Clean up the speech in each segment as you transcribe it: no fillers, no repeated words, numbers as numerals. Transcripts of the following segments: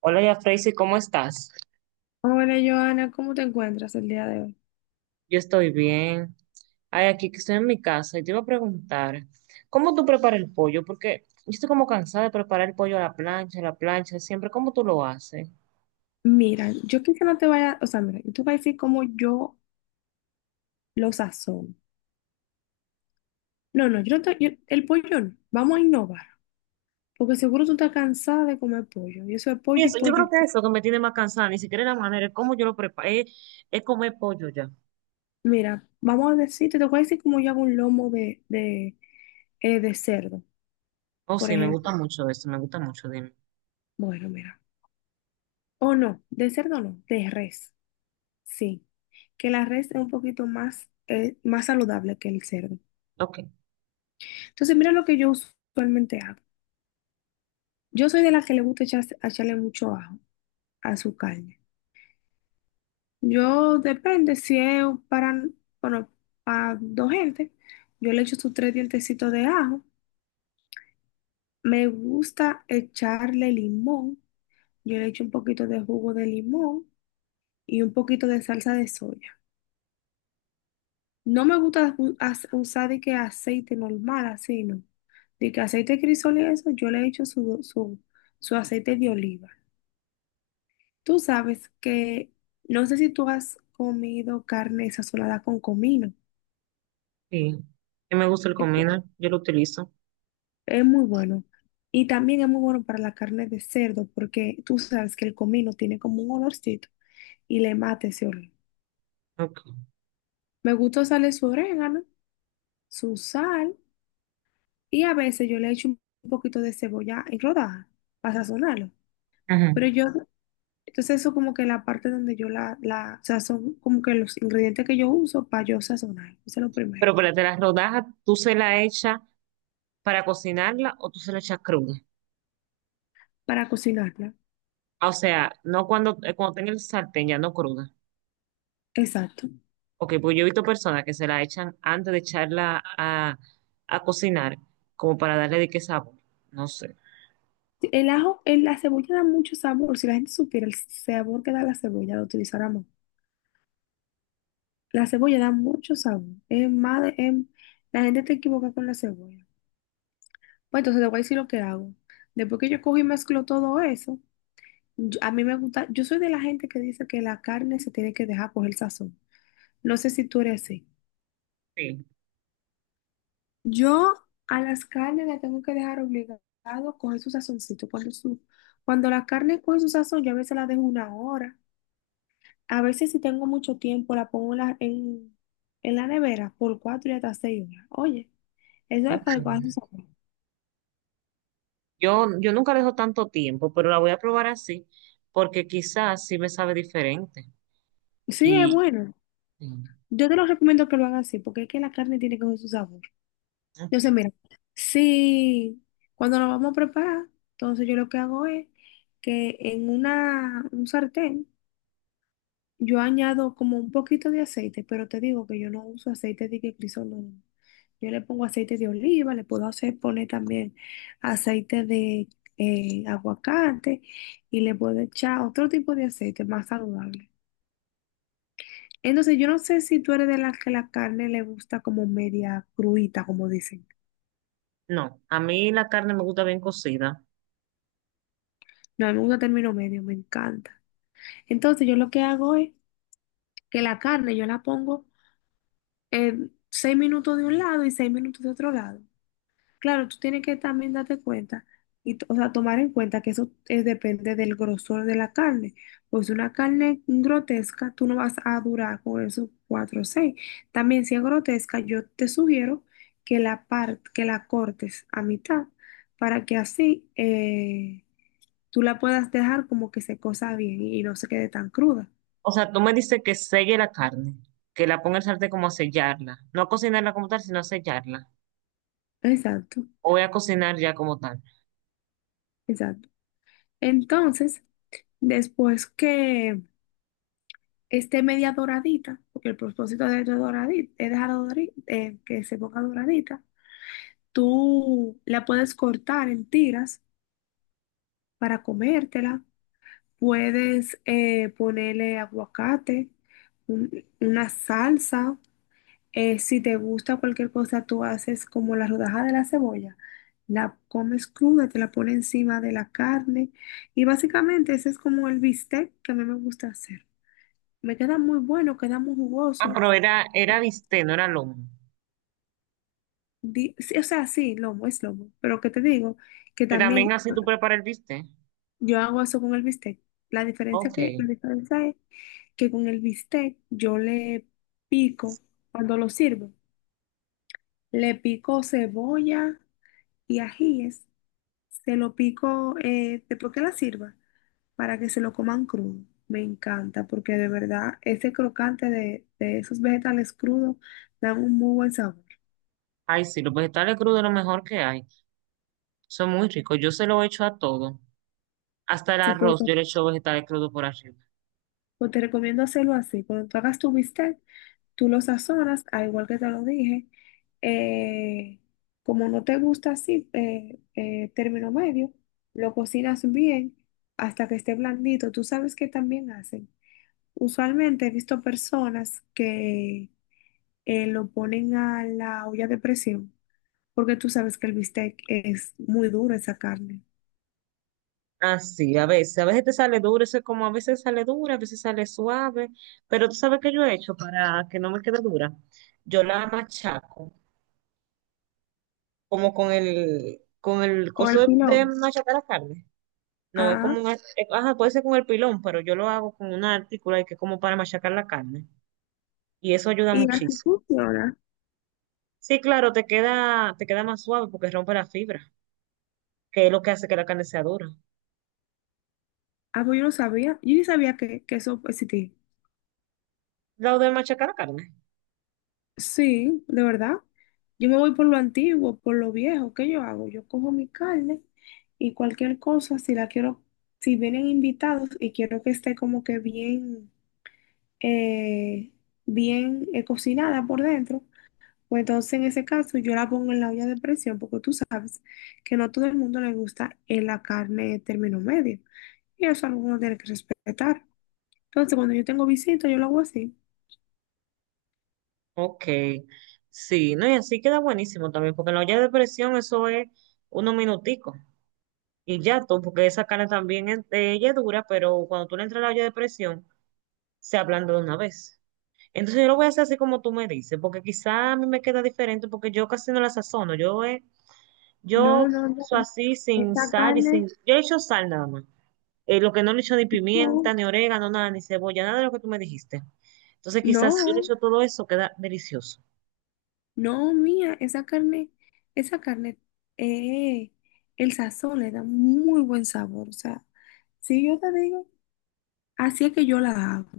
Hola, ya Tracy, ¿cómo estás? Hola, Joana, ¿cómo te encuentras el día de hoy? Yo estoy bien. Ay, aquí que estoy en mi casa y te iba a preguntar, ¿cómo tú preparas el pollo? Porque yo estoy como cansada de preparar el pollo a la plancha, siempre. ¿Cómo tú lo haces? Mira, yo quizá no te vaya, o sea, mira, yo te voy a decir cómo yo lo sazono. No, no, yo no te, el pollo no, vamos a innovar, porque seguro tú estás cansada de comer pollo, y eso es Y pollo y eso, yo pollo creo y que pollo. eso que me tiene más cansada, ni siquiera es la manera, es cómo yo lo preparo, es comer pollo ya. Mira, vamos a decirte, te voy a decir cómo yo hago un lomo de cerdo, Oh, por sí, me gusta ejemplo. mucho eso, me gusta mucho, dime. Bueno, mira, o no, de cerdo no, de res, sí, que la res es un poquito más, más saludable que el cerdo. Ok, Entonces, mira lo que yo usualmente hago. Yo soy de las que le gusta echarle mucho ajo a su carne. Yo depende si es para, bueno, para dos gente, yo le echo sus tres dientecitos de ajo. Me gusta echarle limón. Yo le echo un poquito de jugo de limón y un poquito de salsa de soya. No me gusta usar de que aceite normal, así no. De que aceite de crisol y eso, yo le echo su aceite de oliva. Tú sabes que no sé si tú has comido carne sazonada con comino. sí. Y me gusta el Es comino, yo lo utilizo. es muy bueno. Y también es muy bueno para la carne de cerdo porque tú sabes que el comino tiene como un olorcito y le mata ese olor. Ok. Me gusta usarle su orégano, su sal y a veces yo le echo un poquito de cebolla en rodaja para sazonarlo. Ujú. Pero yo, entonces eso como que la parte donde yo la sazón, como que los ingredientes que yo uso para yo sazonar. Eso es lo primero, Pero espérate, las rodajas, ¿tú se la echas para cocinarla o tú se la echas cruda? para cocinarla. O sea, no cuando, cuando tenga el sartén ya no cruda. Exacto. Ok, pues yo he visto personas que se la echan antes de echarla a cocinar, como para darle de qué sabor. No sé. Sí, el ajo, la cebolla da mucho sabor. Si la gente supiera el sabor que da la cebolla, lo utilizáramos. La cebolla da mucho sabor. Es más, la gente te equivoca con la cebolla. Pues entonces te voy a decir lo que hago. Después que yo cojo y mezclo todo eso, a mí me gusta, yo soy de la gente que dice que la carne se tiene que dejar coger sazón. No sé si tú eres así. Sí, Yo a las carnes las tengo que dejar obligado coger su sazoncito. Cuando la carne coge su sazón, yo a veces la dejo una hora. A veces si tengo mucho tiempo, la pongo en en la nevera por cuatro y hasta 6 horas. Oye, eso es para que coja su ok. sabor. Yo nunca dejo tanto tiempo, pero la voy a probar así, porque quizás sí me sabe diferente. Sí, es Y, bueno. sí, Yo te lo recomiendo que lo hagan así, porque es que la carne tiene que coger su sabor. Entonces, ok. mira, si cuando lo vamos a preparar, entonces yo lo que hago es que en un sartén yo añado como un poquito de aceite, pero te digo que yo no uso aceite de que crisol, no. No. Yo le pongo aceite de oliva, le puedo hacer poner también aceite de aguacate y le puedo echar otro tipo de aceite más saludable. Entonces, yo no sé si tú eres de las que la carne le gusta como media cruita, como dicen. No, a mí la carne me gusta bien cocida. No, a mí me gusta término medio, me encanta. Entonces, yo lo que hago es que la carne yo la pongo 6 minutos de un lado y 6 minutos de otro lado. Claro, tú tienes que también darte cuenta, o sea, tomar en cuenta que eso depende del grosor de la carne. Pues una carne grotesca, tú no vas a durar con esos cuatro o seis. También si es grotesca, yo te sugiero que que la cortes a mitad para que así tú la puedas dejar como que se cosa bien y no se quede tan cruda. O sea, tú me dices que selle la carne, que la ponga en el sartén como a sellarla. No a cocinarla como tal, sino a sellarla. Exacto, O voy a cocinar ya como tal. exacto. Entonces, después que esté media doradita, porque el propósito de ella es doradita, es dejar que se ponga doradita. Tú la puedes cortar en tiras para comértela. Puedes ponerle aguacate, una salsa. Si te gusta cualquier cosa, tú haces como la rodaja de la cebolla. La comes cruda, te la pones encima de la carne. Y básicamente ese es como el bistec que a mí me gusta hacer. Me queda muy bueno, queda muy Ah, jugoso. pero era bistec, no era lomo. Sí, o sea, sí, lomo, es lomo. Pero que te digo que Que también también así tú preparas el bistec. yo hago eso con el bistec. Ok. La diferencia es que con el bistec yo le pico, cuando lo sirvo, le pico cebolla y ajíes. Se lo pico después que la sirva para que se lo coman crudo. Me encanta porque de verdad ese crocante de esos vegetales crudos dan un muy buen sabor. Ay, sí, los vegetales crudos es lo mejor que hay. Son muy ricos. Yo se lo echo a todo. Hasta el Se arroz, yo puede- le echo vegetales crudos por arriba. pues te recomiendo hacerlo así. Cuando tú hagas tu bistec, tú lo sazonas, al igual que te lo dije. eh, Como no te gusta así, término medio, lo cocinas bien hasta que esté blandito. Tú sabes que también hacen. Usualmente he visto personas que lo ponen a la olla de presión, porque tú sabes que el bistec es muy duro esa carne. Así, a veces. A veces te sale duro. Eso es como a veces sale dura, a veces sale suave. Pero tú sabes que yo he hecho para que no me quede dura. Yo la machaco, como con el O coso el de pilón. machacar la carne. No, es Ah, como un, ajá, puede ser con el pilón, pero yo lo hago con una artícula y que es como para machacar la carne. Y eso ayuda y así muchísimo. funciona. Sí, claro, te queda más suave porque rompe la fibra, que es lo que hace que la carne sea dura. Ah, pues yo no sabía. Yo ni sabía que eso existía. Lo de machacar la carne. Sí, de verdad. Yo me voy por lo antiguo, por lo viejo. ¿Qué yo hago? Yo cojo mi carne y cualquier cosa, si la quiero, si vienen invitados y quiero que esté como que bien, eh, bien cocinada por dentro, pues entonces en ese caso yo la pongo en la olla de presión, porque tú sabes que no todo el mundo le gusta la carne término medio. Y eso alguno tiene que respetar. Entonces, cuando yo tengo visita, yo lo hago así. Ok. Sí, no, y así queda buenísimo también, porque en la olla de presión eso es unos minuticos. Y ya tú, porque esa carne también ella es dura, pero cuando tú le entras a la olla de presión, se ablanda de una vez. Entonces yo lo voy a hacer así como tú me dices, porque quizá a mí me queda diferente, porque yo casi no la sazono. Yo No, no, uso no. así sin Esta sal y sin... carne, Yo he hecho sal nada más. Lo que no le he hecho ni pimienta, no. ni orégano, nada, ni cebolla, nada de lo que tú me dijiste. Entonces quizás si yo le No, echo todo eso, queda delicioso. no, mía, esa carne, eh, el sazón le da muy buen sabor. O sea, si yo te digo, así es que yo la hago.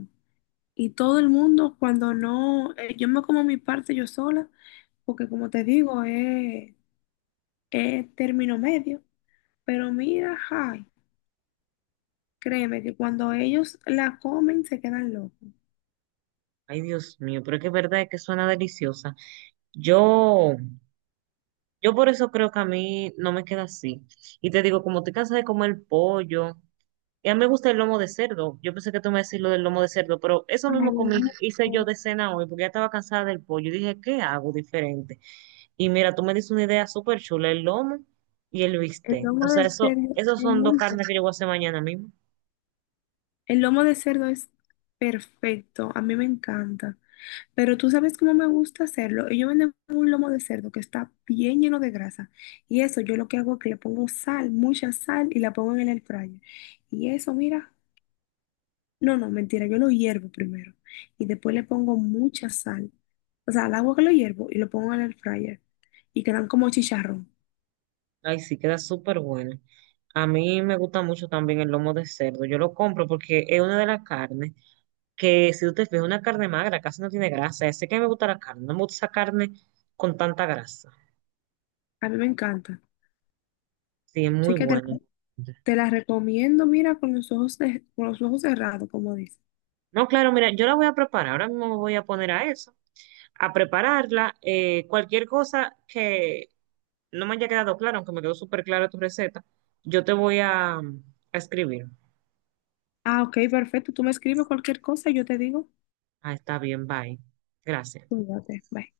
Y todo el mundo, cuando no, yo me como mi parte yo sola, porque como te digo, es término medio. Pero mira, ay, créeme que cuando ellos la comen se quedan locos. Ay, Dios mío, pero es que es verdad que suena deliciosa. Yo Yo por eso creo que a mí no me queda así. Y te digo, como estoy cansada de comer pollo, y a mí me gusta el lomo de cerdo. Yo pensé que tú me decías lo del lomo de cerdo, pero eso Ay, mismo el comí, lomo de hice yo cerdo, de cena hoy, porque ya estaba cansada del pollo. Y dije, ¿qué hago diferente? Y mira, tú me dices una idea súper chula, el lomo y el el bistec. lomo O sea, de eso, cerdo esos es son dos muy carnes que yo voy a hacer mañana mismo. El lomo de cerdo es perfecto, a mí me encanta. Pero tú sabes cómo me gusta hacerlo. Ellos venden un lomo de cerdo que está bien lleno de grasa. Y eso yo lo que hago es que le pongo sal, mucha sal, y la pongo en el air fryer. Y eso, mira, no, no, mentira, yo lo hiervo primero. Y después le pongo mucha sal. O sea, al agua que lo hiervo y lo pongo en el air fryer. Y quedan como chicharrón. Ay, sí, queda súper buena. A mí me gusta mucho también el lomo de cerdo. Yo lo compro porque es una de las carnes. Que si tú te fijas, una carne magra casi no tiene grasa. Sé que me gusta la carne, no me gusta esa carne con tanta grasa. A mí me encanta. Sí, es Así muy que te, la bueno. Te la recomiendo, mira, con los ojos, con los ojos cerrados, como dice. No, claro, mira, yo la voy a preparar, ahora mismo me voy a poner a eso, a prepararla. Cualquier cosa que no me haya quedado claro, aunque me quedó súper clara tu receta, yo te voy a escribir. Ah, ok, perfecto. Tú me escribes cualquier cosa y yo te digo. Ah, está bien, bye. Gracias. Cuídate. Bye.